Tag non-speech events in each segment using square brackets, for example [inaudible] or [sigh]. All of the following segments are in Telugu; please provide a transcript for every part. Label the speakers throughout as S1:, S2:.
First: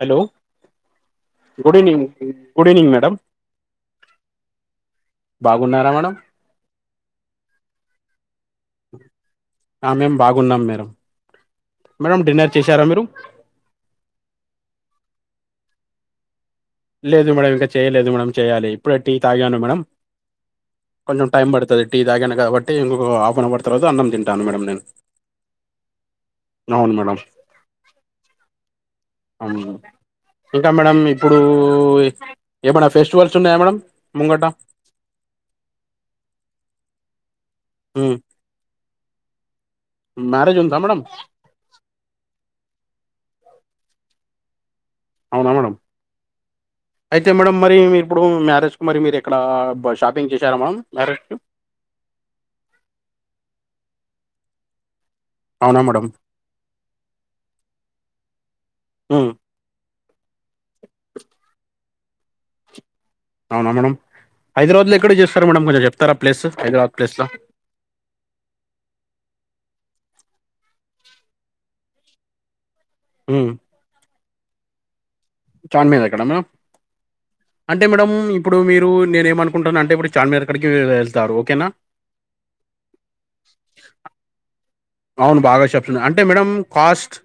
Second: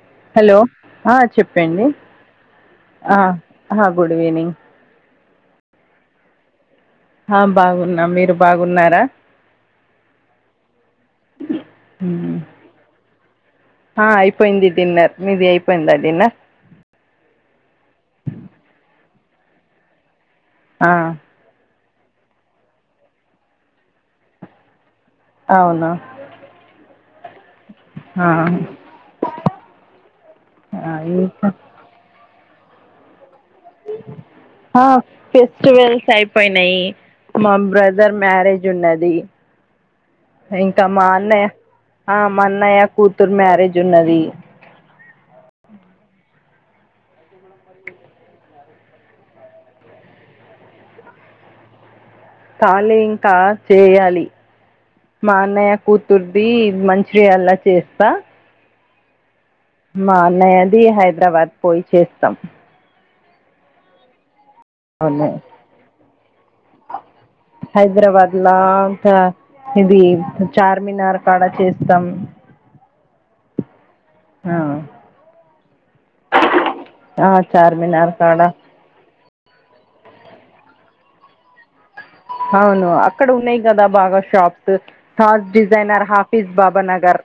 S1: హలో
S2: ఆ
S1: గుడ్
S2: చెప్పండి
S1: ఈవినింగ్ గుడ్ ఈవినింగ్ మేడం
S2: ఆ ఆ గుడ్ ఈవినింగ్
S1: బాగున్నారా మేడం.
S2: ఆ బాగున్నా మీరు బాగున్నారా?
S1: ఆ మేము బాగున్నాం మేడం మేడం డిన్నర్ చేశారా మీరు
S2: ఆ అయిపోయింది డిన్నర్. మీది అయిపోయిందా డిన్నర్
S1: లేదు మేడం ఇంకా చేయలేదు మేడం. చేయాలి ఇప్పుడు టీ తాగను మేడం.
S2: ఆ
S1: కొంచెం టైం పడుతుంది. టీ తాగాను కాబట్టి హాఫ్ అన్ అవర్ తర్వాత అన్నం తింటాను మేడం నేను.
S2: అవునా
S1: అవును మేడం
S2: ఆ
S1: అవును ఇంకా
S2: ఆ
S1: మేడంమ్ ఇప్పుడు
S2: ఇంకా
S1: ఏమన్నా ఫెస్టివల్స్ ఉన్నాయా మేడం ముంగట
S2: ఫెస్టివల్స్ అయిపోయినాయి. మా బ్రదర్
S1: ఉమ్.
S2: మ్యారేజ్ ఉన్నది.
S1: మ్యారేజ్ ఉందా
S2: ఇంకా
S1: మేడం
S2: మా అన్నయ్య ఆ మా అన్నయ్య కూతురు మ్యారేజ్ జున్నది
S1: అవునా మేడమ్ అయితే మేడమ్ మరి మీ ఇప్పుడు మ్యారేజ్ కి మరి మీరు ఇక్కడ షాపింగ్ చేశారా మేడం మ్యారేజ్ కి [inaudible]
S2: కాలే ఇంకా చేయాలి. మా అన్నయ్య
S1: అవునా మేడం
S2: కూతుర్ది మంచిగ అలా చేస్తా.
S1: మ్
S2: మా అన్నయ్యది హైదరాబాద్ పోయి చేస్తాం.
S1: అవునా మేడం. హైదరాబాద్ లో ఎక్కడ
S2: అవును
S1: చేస్తారో కొంచెం చెప్తార ఆ ప్లేస్ హైదరాబాద్ ప్లేస్లో
S2: హైదరాబాద్ లో ఒక ఇది చార్మినార్ కాడ చేస్తాం.
S1: మ్
S2: ఆ
S1: చార్మినార్ కాడ మేడమ్
S2: ఆ
S1: అంటే
S2: చార్మినార్
S1: మేడమ్
S2: కాడ
S1: ఇప్పుడు మీరు నేనే ఏమి అనుకుంటాన్నా అంటే ఇప్పుడు చార్మినార్ కాడికే వెళ్తారు ఓకేనా
S2: అవును అక్కడ ఉన్నాయి కదా బాగా షాప్స్
S1: అవును
S2: థాట్
S1: బాగా చెప్తున్నారు.
S2: డిజైనర్
S1: అంటే మేడం
S2: హాఫీజ్ బాబా
S1: కాస్ట్
S2: నగర్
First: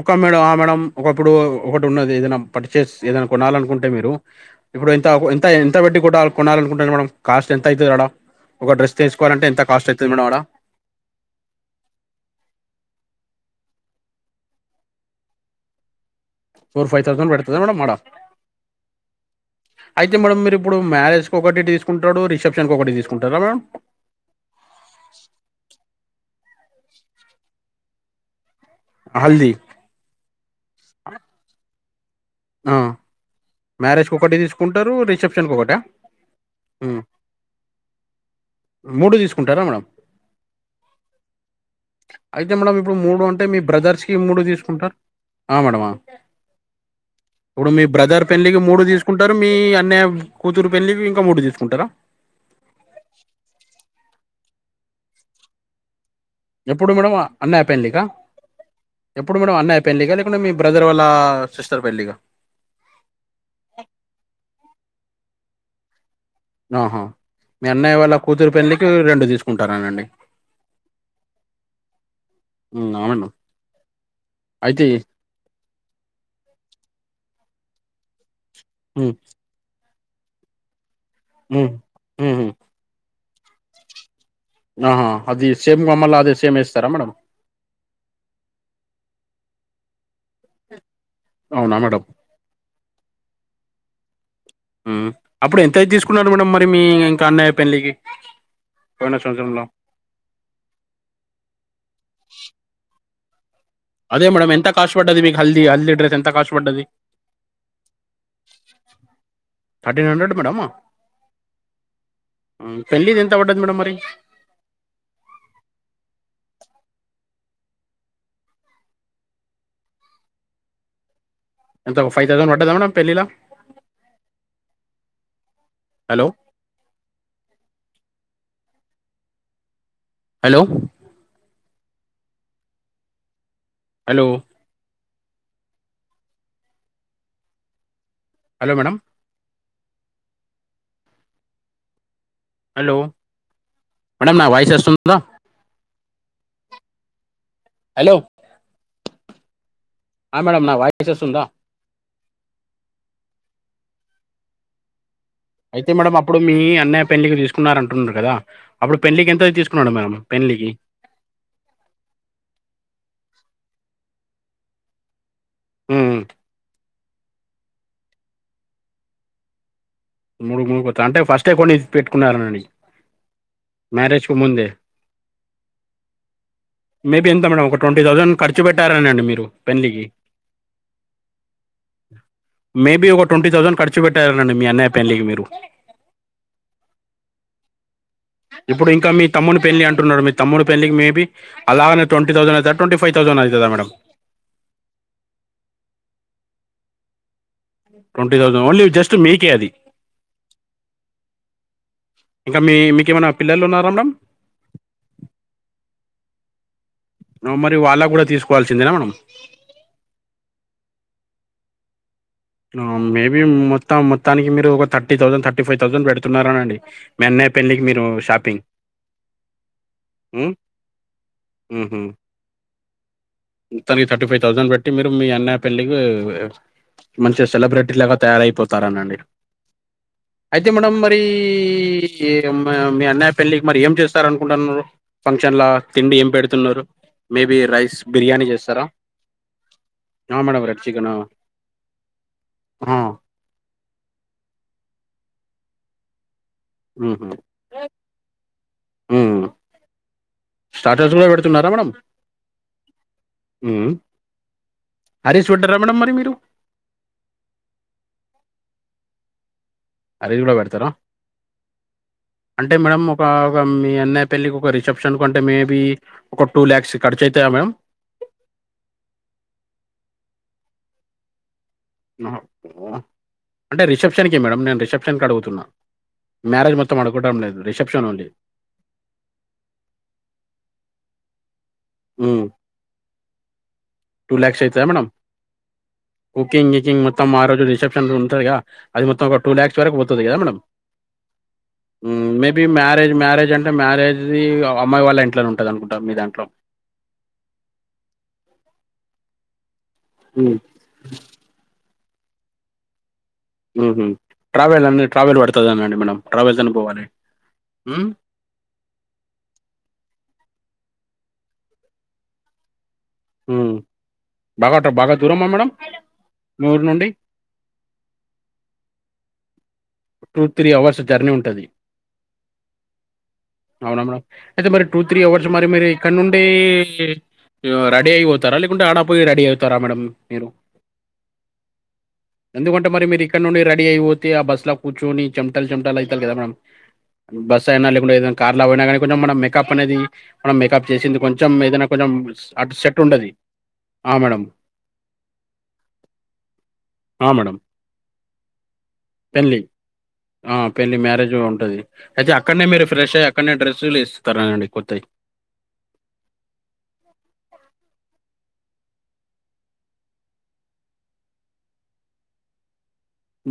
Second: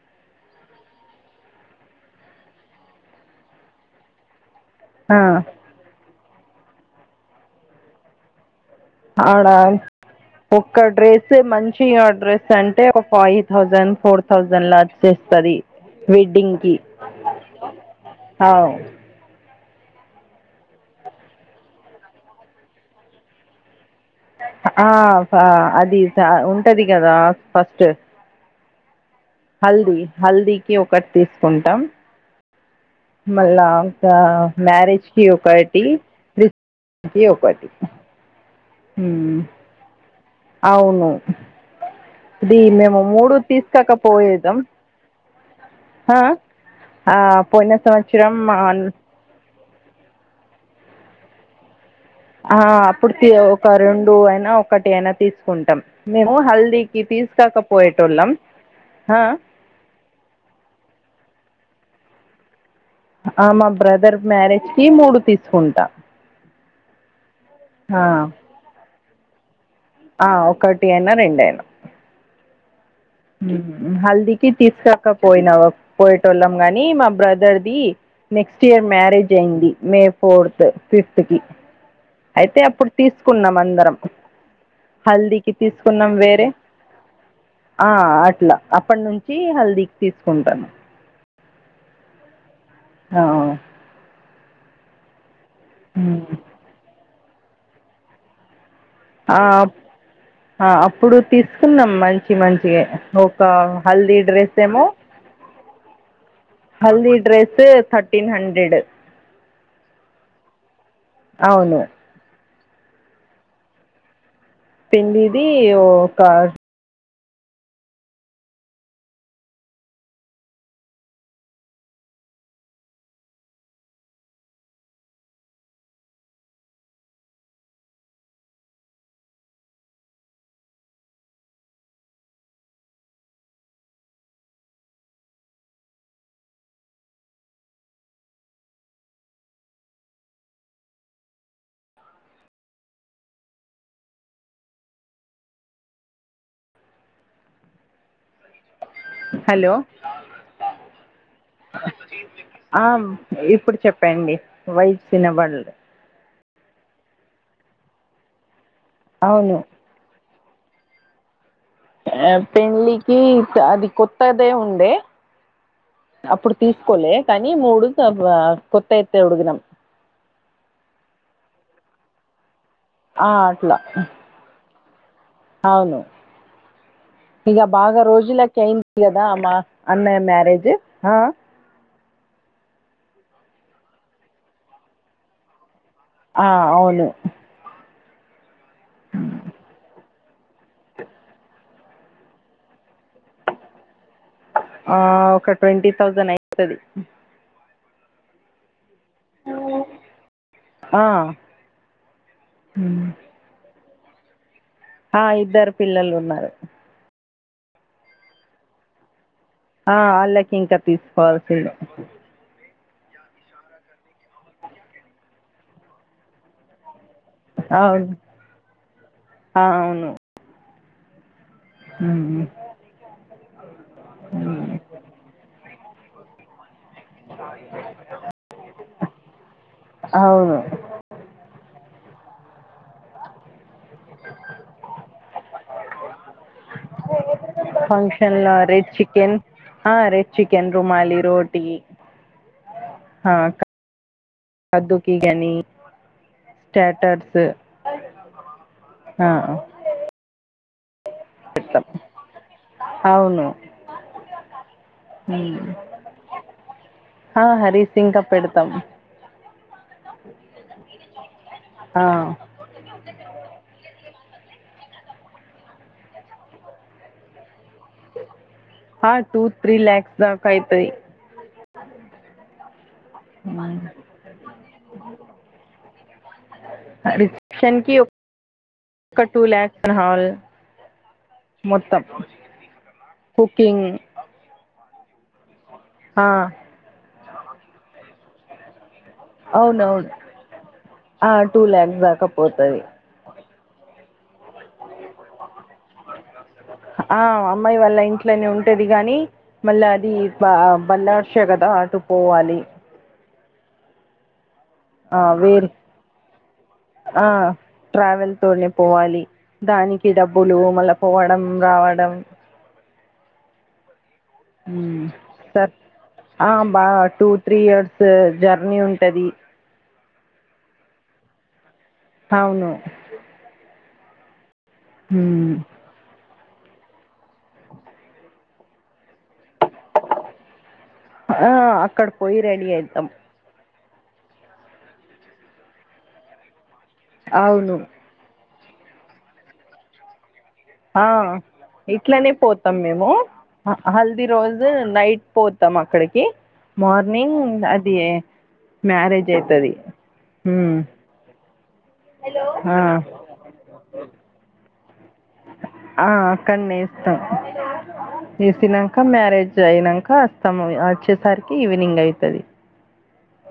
S1: ఒకే మేడం. మేడం ఒకప్పుడు ఒక ఉన్నది ఏదనా పర్చేజ్ ఏదైనా కొనాలనుకుంటే మీరు ఇప్పుడు
S2: ఆ
S1: ఎంత బెట్టి కొనాలనుకుంటారు. కొనాల అనుకుంటన్నారు మేడం కాస్ట్ ఎంత అవుతుంది మేడమ్
S2: ఆడా ఒక్క డ్రెస్ మంచి అంటే ఫైవ్ థౌజండ్ ఫోర్ థౌజండ్ లో వచ్చేస్తాది. వెడ్డింగ్ కి
S1: ఫోర్ ఫైవ్ థౌసండ్ పెడుతుంది మేడం ఆడ
S2: అవ్
S1: అయితే మేడమ్ మీరు ఇప్పుడు మ్యారేజ్ కి ఒకటి తీసుకుంటారు, రిసెప్షన్ కి ఒకటి తీసుకుంటారా మేడమ్.
S2: ఆ అది ఉంటది కదా ఫస్ట్ హల్దీ, హల్దీకి ఒకటి తీసుకుంటాం.
S1: ఆమ్
S2: మళ్ళా ఒక మ్యారేజ్ కి
S1: రిసెప్షన్కి ఒకటా
S2: ఒకటి
S1: మ్మ్.
S2: రిసెప్షన్ కి ఒక ఒకటి. హు
S1: మూడు తీసుకుంటారా మేడం
S2: అవును
S1: అయితే
S2: ఇది
S1: మేడం ఇప్పుడు
S2: మేము మూడు
S1: అంటే మీ
S2: తీసుకోక
S1: బ్రదర్స్కి మూడు
S2: పోయిదాం
S1: తీసుకుంటారు ఆ మేడమ ఇప్పుడు
S2: పోయిన
S1: మీ బ్రదర్
S2: సంవత్సరం మా
S1: పెళ్ళలికి మూడు తీసుకుంటారు మీ అన్నయ కూతురు పెళ్లికి ఇంక మూడు తీసుకుంటార
S2: ఆ అప్పుడు ఒక రెండు అయినా ఒకటి అయినా తీసుకుంటాం మేము
S1: ఎప్పుడు
S2: హల్దీకి
S1: మేడం
S2: తీసు కొక
S1: అన్నయ్య పెళ్ళికా
S2: పోయేటోళ్ళం
S1: ఎప్పుడు మేడంమ్ అన్నయ్య పెళ్ళిక లేకుంటే మీ బ్రదర్ వాళ్ళ సిస్టర్ పెళ్ళిక
S2: ఆ మా బ్రదర్ మ్యారేజ్ కి మూడు తీసుకుంటా
S1: ఆహా మీ అన్నయ్య
S2: ఆ
S1: వాళ్ళ కూతురు పెళ్లికి రెండు తీసుకుంటారానండి
S2: ఆ ఒకటి అయినా రెండైన
S1: మ్మ్, ఆ మేడం
S2: హల్దీకి
S1: అయితే
S2: తీసుకొకపోయినా పోయేతోళ్ళం గాని బ్రదర్ ది నెక్స్ట్ ఇయర్
S1: మ్మ్,
S2: మ్యారేజ్ అయింది మే ఫోర్త్ ఫిఫ్త్ కి
S1: మ్మ్, మ్మ్, మ్మ్.
S2: అయితే అప్పుడు తీసుకున్నాం అందరం
S1: ఆహా అది
S2: హల్దీకి
S1: సేమ్
S2: తీసుకున్నాం
S1: మళ్ళీ అదే
S2: వేరే
S1: సేమ్ వేస్తారా మేడం
S2: ఆ అట్ల అప్పటి నుం చి హల్దీకి తీసుకుంటాను
S1: అవునా మేడం
S2: అ
S1: అప్పుడు ఎంతయితే తీసుకున్నారు మేడంమ్ మరి మీ ఇంక అన్నయ్య పెళ్ళికి
S2: ఆ అప్పుడు తీసుకుంన్నం మంచి మంచివే హల్దీ
S1: అదే మేడం
S2: డ్రెస్
S1: ఎంత
S2: ఏమో
S1: కాస్ట్ పడ్డది మీకు హల్దీ హల్దీ డ్రెస్ ఎంత కాస్ట్ పడ్డది?
S2: హల్దీ డ్రెస్ ఎ థర్టీన్ హ హండ్రెడు
S1: థర్టీన్ హండ్రెడ్ మేడమ్
S2: అవును
S1: పెళ్లిది ఎంత పడ్డది మేడం మరి
S2: పెళ్ళిది ఇక
S1: ఎంత ఫైవ్ థౌజండ్ [unintelligible] మ్యాడం పెళ్ళిలో hello hello hello hello madam hello madam నా వాయిస్ వస్తుంద హలో
S2: హలో
S1: మేడం నా వాయిస్ వస్తుందా
S2: ఆ ఇప్పుడు చెప్పండి [unintelligible]
S1: అయితే మేడం అప్పుడు మీ అన్నయ్య పెళ్ళకి తీసుకున్నార అంటున్నారు కదా అప్పుడు పెళ్ళలికి ఎంత
S2: అవును
S1: తీసుకున్నాడు మేము పెన్లికి
S2: ఆ పెళ్ళికి అది కొత్తదే ఉండే
S1: హ్మ్.
S2: అప్పుడు తీసుకోలే కానీ మూడు కొత్త అయితే [unintelligible]
S1: మూడు మూడు కొ అంటే ఫస్టే కొన్ని పెట్టుకున్నారండి
S2: ఆ అట్ల అవును
S1: మేబీ ఎంత
S2: ఇగ
S1: మేడం ఒక
S2: బాగ
S1: ట్వంటీ థౌసండ్
S2: రోజులకి
S1: ఖర్చు పెట్టారనండి
S2: అయిందిగదా
S1: మీరు
S2: అమ్మా
S1: పెళ్లికి
S2: అన్నయ్య మ్యారేజ్
S1: మేబీ ఒక ట్వంటీ థౌసండ్ ఖర్చు పెట్టారుండి మీ అన్నయ పెలికి మీరు
S2: ఆ అవును
S1: ఇప్పుడు ఇంక మీ తమ్ముడి పెళ్లి అంటున్నారు మీ తమ్ముడి పెళ్లికి మేబ అలాగనే ట్వంటీ థౌండ్ అవు [unintelligible] [unintelligible]
S2: ఆ ఒక ట్వంటీ థౌజండ్ అయితది
S1: ట్వంటి దౌసండ్ ఓన్లీ జస్ట్ మీకే అది
S2: ఆ
S1: ఇంకా మీ మీకు ఏమైనా పిల్లలు ఉన్నారా మేడమ్
S2: ఆ ఇద్దరు పిల్లలు ఉన్నారు
S1: మరి వాళ్ళ కూడా తీసుకోవాల్సిందేనా మేడం
S2: ఆ అల్లాకి ఇంకా తీసుకోవాల్సి ఉండే
S1: మేబీ మొత్తం మొత్తానికి మీరు ఒక thirty thousand thirty five thousand పెడుతున్నారు అనండి మీ అన్నయ్య పెళ్ళికి మీరు
S2: అవును
S1: షాపింగ్
S2: ఆ అవును
S1: ఉ ఉహు
S2: ఉమ్
S1: తనికి థర్టీ ఫైవ్ థౌసండ్
S2: ఉమ్
S1: పెట్టి మీరు మీ అన్నయ పెళ్లి మంచిగా సెలబ్రిటీ లాగా తయారైపోతారు అనండి
S2: అవును
S1: అయితే మేడం మరి ఈ మా మీ అన్నయ్య పెళ్ళికి మరి ఏం చేస్తార అనుకుంటున్నారు ఫంక్షన్ల తిండి ఏం పెడు న్నారు మేబి రైస్
S2: ఫంక్షన్
S1: బిర్యానీ
S2: లో
S1: చేస్తారా
S2: రెడ్ చికెన్ ఆ రెపు చికెన్ రుమాలి రోటీ
S1: ఆ
S2: హా కద్దుకి గనీ
S1: మ్మ్
S2: స్టాటర్స్ హ
S1: మ్మ్ స్టార్టర్స్ కూడా పెడుతున్నారా మేడం
S2: అవును
S1: మ్మ్ హరీస్ పెట్టారా మేడం మరి మీరు
S2: హు హరి సింకా పెడతాం
S1: అరవి కూడా పెడతారా
S2: ఆ
S1: అంటే మేడం ఒక ఒక మీ అన్నయ్య పే పెళ్ళికి ఒక రిసెప్షన్ అంటే మేబి ఒక టూ ల్యాక్స్ ఖర్చు అయితాదా మేడం
S2: హ టూ త్రీ ల్యాక్స్ దాకా అయితాయి
S1: ఆహా అంటే రిసెప్షన్కి మేడం నేను రిసెప్షన్కి అడుగుతున్నా మ్యారేజ్ మొత్తం అడుకోవడం లేదు reception only
S2: for two lakhs on hall మొత్తం
S1: మ్మ్
S2: కుకింగ్
S1: టూ ల్యాక్స్ అయితదా మేడం
S2: ఆ
S1: కుకింగ్ వికింగ్ మొత్తం ఆ రోజు రసెప్షన్ ఉంతాదిగా అది మొత్తం ఒక టూ ల్యాక్స్ వరకు
S2: అవునవును
S1: పోతది కదా మేడం
S2: ఆ టూ ల్యాక్స్ దాకా
S1: మేబీ
S2: పోతది
S1: మ్యారేజ్ మ్యారేజ్ అం టే మ్యారేజ్ది అమ్మాయి వాళ్ళ ఇంట్లోనే ఉంటది అనుకుంటా మీ దాంట్లో
S2: ఆ అమ్మాయి వాళ్ళ ఇంట్లోనే ఉంటది గాని మళ్ళీ అది బ [unintelligible] అటు పోవాలి
S1: ఉహు ట్రావెల్ అని
S2: ఆ
S1: ట్రావెల్
S2: వేర్
S1: పడుతది అనండి మేడం ట్రావెల్స్ అన్నీ పోవాలి
S2: ఆ
S1: ఉమ్,
S2: ట్రావెల్ తోనే పోవాలి దానికి డబ్బులు మళ్ళ పోవడం రావడం
S1: ఉ బాగా బాగా దురమా మేడం
S2: సార్ ఆ
S1: మీ ఊరు
S2: బాగా
S1: నుండి
S2: టూ త్రీ ఇయర్స్ జర్నీ ఉంటది
S1: టూ త్రీ అవర్స్ జర్నీ ఉంటది
S2: అవును
S1: అవునా మేడం అయితే మరి టూ త్రీ అవర్స్
S2: ఉమ్
S1: మరి మరి ఇక్కడ నుండి పే ఇగ రెడీ అయిపోతారా లేకుంటే ఆడ పోయి రెడీ అయితారా మేడం మీరు
S2: ఆ అక్కడ పోయి రెడీ
S1: ఎందుకంటే మరి
S2: అయితాం
S1: మీరు ఇక్కడ నుండి రెడీ డి అయి పోతే ఆ బస్ కూర్చోని చమటల్ చమటల్ అయితది కదా మేడం ఉ బస్
S2: అవును
S1: అయిన లేకుంటే ఏదైనా కార్ లో పోయినా కానీ కొంచెం మనం మేకప్ అనేది మనం మేకప్
S2: ఆ
S1: చేసింది కొంచెం ఏదైనా కొంచెం అటు సెట్ ఉండది
S2: హా హల్ది రోజు నైట్ పోతాం అక్కడికి
S1: ఆ
S2: మార్నింగ్
S1: మేడం
S2: అది మ్యారేజ్
S1: పెళ్లి
S2: అయితది
S1: ఆ
S2: ఉమ్
S1: పెళ్లి మ్యారేజ్ ఉంటది అయితే అక్కడనే
S2: ఆ
S1: మీరు ఫ్రెష్ అ అక్కడనే డ్రెస్సులు ఏస్తార అండి
S2: ఆ అక్కనే ఏస్తా వేసినాక మ్యారేజ్ అయినాక వస్తాము వచ్చేసరికి ఈవినింగ్ అయితది,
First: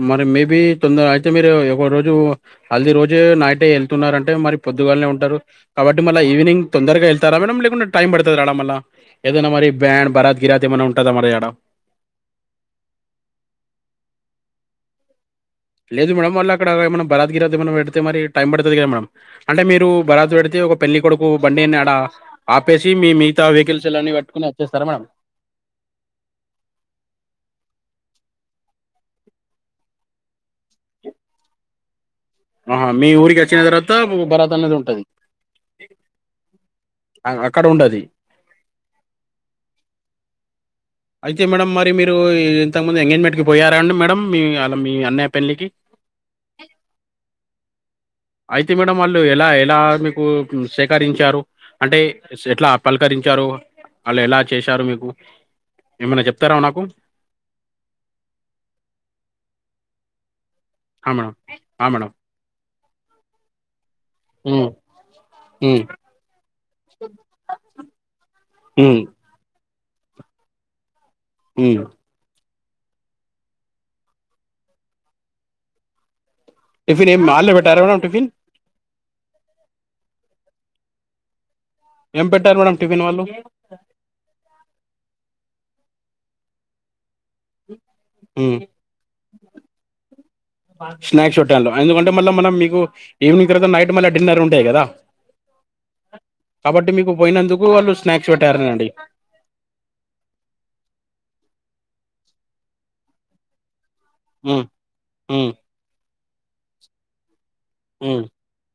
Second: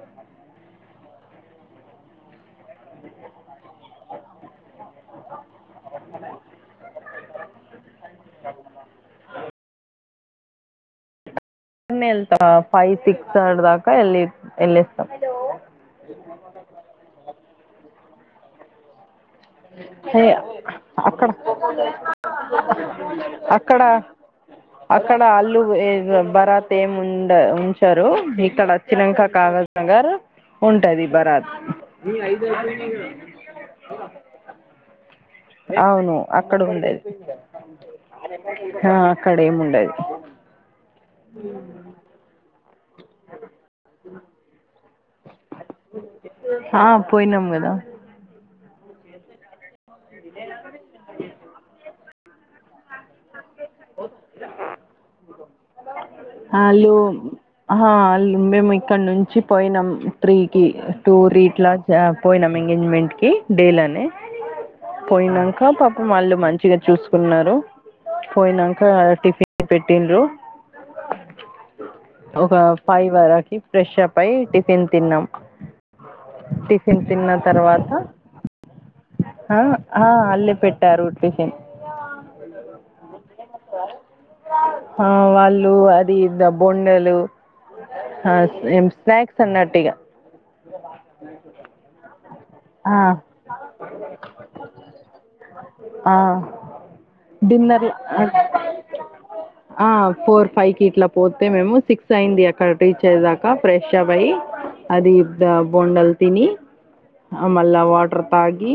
S1: మరి మేబీ తొందర అయితే మీరు ఒక రోజు హల్దిీ రోజే నైటే వెళ్తున్నారంటే మరి పొద్దుగాలానే ఉంటారు కాబట్టి మళ్ళా ఈవినింగ్ తొందరగా వెళ్తారా మేడం లేకుండా టైం పడుతదా రాడా మళ్ళ ఇగా మరి బ్యాండ్ బరాత్ గిరాత్ ఏమాన్నా ఉంటందా మరి అక్కడ
S2: నినే వెళ్తా ఫైవ్ సిక్స్ అర్ దాకా ఎళ్లి వస్తాన్
S1: లేదు మేడం మళ్ళ అక్కడ ఏనా బరాత్ గిరాత్ ఏమనా పెడితే మరి టైం పడుతది కదా మేడం అంటే మీరు భరాత్ పెడితే ఒక పెళ్లి కొడుకు
S2: అక్కడ
S1: బండిని అడ ఆపేసి మీ మిగతా వెహికల్స్ ఇలా
S2: అక్కడ అక్కడ అల్లు బరాత్ ఏం ఉండ ఉంచారు ఇక్కడ వచ్చినంక కాగజ్ నగర్ ఉంటది బరాత్
S1: ఆహా మీ ఊరికి వచ్చిన తర్వాత భరాత్ అనేది ఉంటది
S2: అవును అక్కడ ఉండేది
S1: అక్కడ ఉండదు
S2: ఆ అక్కడ ఎం ఉండది
S1: అయితే మేడమ్ మరి మీరు ఇంతకుమంది ఎంగేజ్మెంట్ కి పోయార అండి మేడం మీ అ
S2: ఆ పోయినం కదా
S1: అయితే మేడం వాళ్ళు ఎలా ఎలా మీకు సేకరించారు అంటే ఎట్లా పలకరించారు వాళ్ళు ఎలా చేశారు మీకు ఏమైనా చెప్తారా నాకు
S2: వాళ్ళు మేము ఇక్కడ నుంచి పోయినాం త్రీ
S1: ఆ
S2: టూ
S1: మేడం
S2: రీట్లా
S1: ఆ మేడం
S2: పోయినాం ఎంగేజ్మెంట్ కి డేలానే
S1: ఉమ్,
S2: పోయినాక
S1: ఉమ్,
S2: పాపం వాళ్ళు మంచిగా చూసుకున్నారు పోయినాక
S1: ఉమ్,
S2: టిఫిన్ పెటిల్లు
S1: ఉ
S2: ఒక ఫైవ్ వరకి ఫ్రెష్ప్ అయి టిఫిన్ తిన్నాం టిఫిన్
S1: ఏం
S2: తిన్న
S1: వాళ్ళే పెట్టారా
S2: తర్వాత
S1: మేడం టిఫిన్
S2: ఆ ఆ అలే పెట్టారు టిఫిన్
S1: ఏం పెట్టారు మేడం టిఫిన్ వాళ్ళు
S2: ఆ వాళ్ళు అది బొండలు
S1: మ్మ్.
S2: ఆం స్నాక్స్ అన్నటు ఇగా
S1: స్నాక్స్ చుట్టాంలో ఎందుకంటే మళ్ళా మనం మీకు
S2: ఆ
S1: ఈవినింగ్ తర్వాత నైట్ మళ్ళీ డిన్నర్ ఉంటాయి కదా
S2: ఆ
S1: కాబట్టి మీకు పోయినందుకు
S2: డిన్నర్
S1: వాళ్ళు
S2: లా
S1: స్నాక్స్ పెట్టారనండి
S2: ఆ ఫోర్ ఫైవ్ కి ఇట్లా పోతే మేము సిక్స్ అయింది అక్కడ రీచ్ అయ్యాకా ఫ్రెష్ అప్ అయ్యి
S1: మ్మ్.
S2: అది
S1: మ్మ్.
S2: బోండల్ తిని ఆ మళ్ల వాటర్
S1: మ్మ్.
S2: తాగి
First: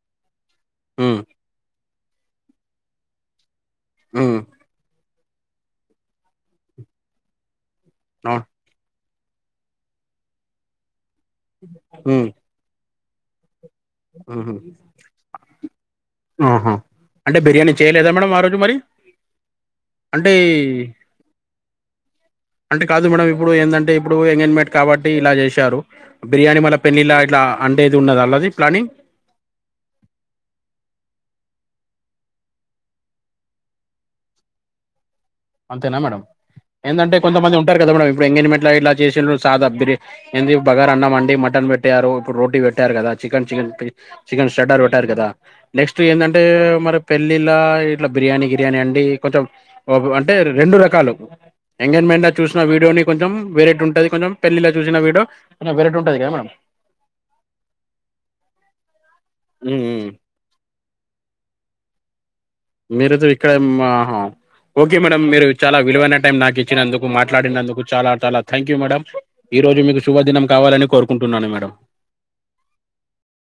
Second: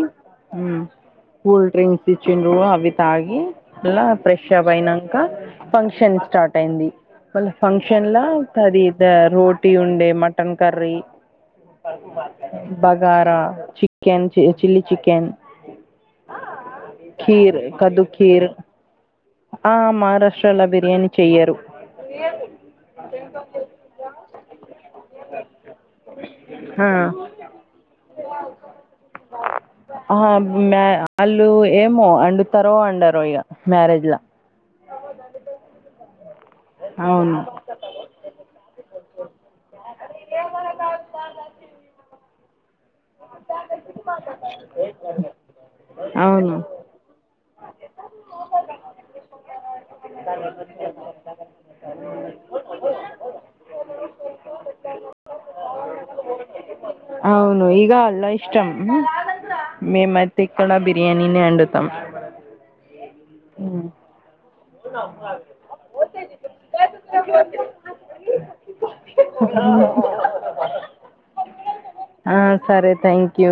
S2: ఉ
S1: మ్మ్.
S2: కూల్ డ్రింక్స్ తెచ్చిళ్ళు అవి తాగి మళ్ల
S1: మ్మ్.
S2: ఫ్రెష్ అప్ అయినం కా ఫంక్షన్ స్టార్ట్ అయింది మళ్ళ ఫంక్షన్ లా
S1: అవును.
S2: అది ద రోటీ ఉండే మటన్ కర్రీ,
S1: మ్మ్.
S2: బగారా చికెన్
S1: మ్మ్.
S2: చిల్లీ చికెన్
S1: ఆహా అంటే
S2: కీర్
S1: బిర్యానీ
S2: కద్దుూ
S1: చేయలేదా మేడం ఆ
S2: కీర్
S1: రోజు మరి
S2: ఆ
S1: అంటే
S2: మహారాష్ట్రలా బిర్యానీ చెయ్యారు
S1: అంటే కాదు మేడం ఇప్పుడు ఏంటంటే ఇప్పుడు ఎంగేంజ్మెట్ కాబట్టి ఇలా చేశారు బిర్యానీ మళ
S2: ఆ!
S1: పెళ్లిళ్లా ఇట్లా అంటే ఇది ఉండదా ఆలది
S2: ఆ మ్య ఆలు ఏమో వండుతారో వండారో ఇగా మ్యారేజ్లా
S1: అంతేనా మేడం ఏందంటే కొంతమంది ఉంటారు కదా మేడం ఇప్పు ఎంగేజ్మెంట్ ఇట్లా చేసిరు సాదా బగార అన్నాం వండిరు మటన్ పెట్టారు ఇప్పుడు రోటీ పె పెట్టారు కదా చికెన్ చికెన్ స్టటర్ పెట్టారు కదా నెక్స్ట్ ఏందంటే
S2: అవును.
S1: మరి పెళ్ళిలా ఇట్లా బిర్యానీ గిర్యానీ అండి కొంచెం అంటే రెండు రకాలు ఎంగేజ్మెంట్లో చూసిన వీడియోని కొంచెం వెరైటీ ఉంటంది కొంచెం పెళ్లిల చూసిన వీడియో వెరైటీ ఉంటది కదా మేడం
S2: అవును ఇగా అలా ఇష్టం మేమైతే ఇక్కడ బి బిర్యానీనే వండుతం
S1: మీరైతే ఇక్కడ మా ఓకే మేడం మీరు చాలా విలువైన టైం నాకు ఇచ్చినందుకు మాట్లాడినందుకు చాలా చాలా థ్యాంక్ యూ మేడం ఈ రోజు
S2: ఆ
S1: మీకు
S2: [unintelligible]
S1: శుభదినం కావాలని కోరుకుంటున్నాను మేడం
S2: ఆ సరే థ్యాంక్ యూ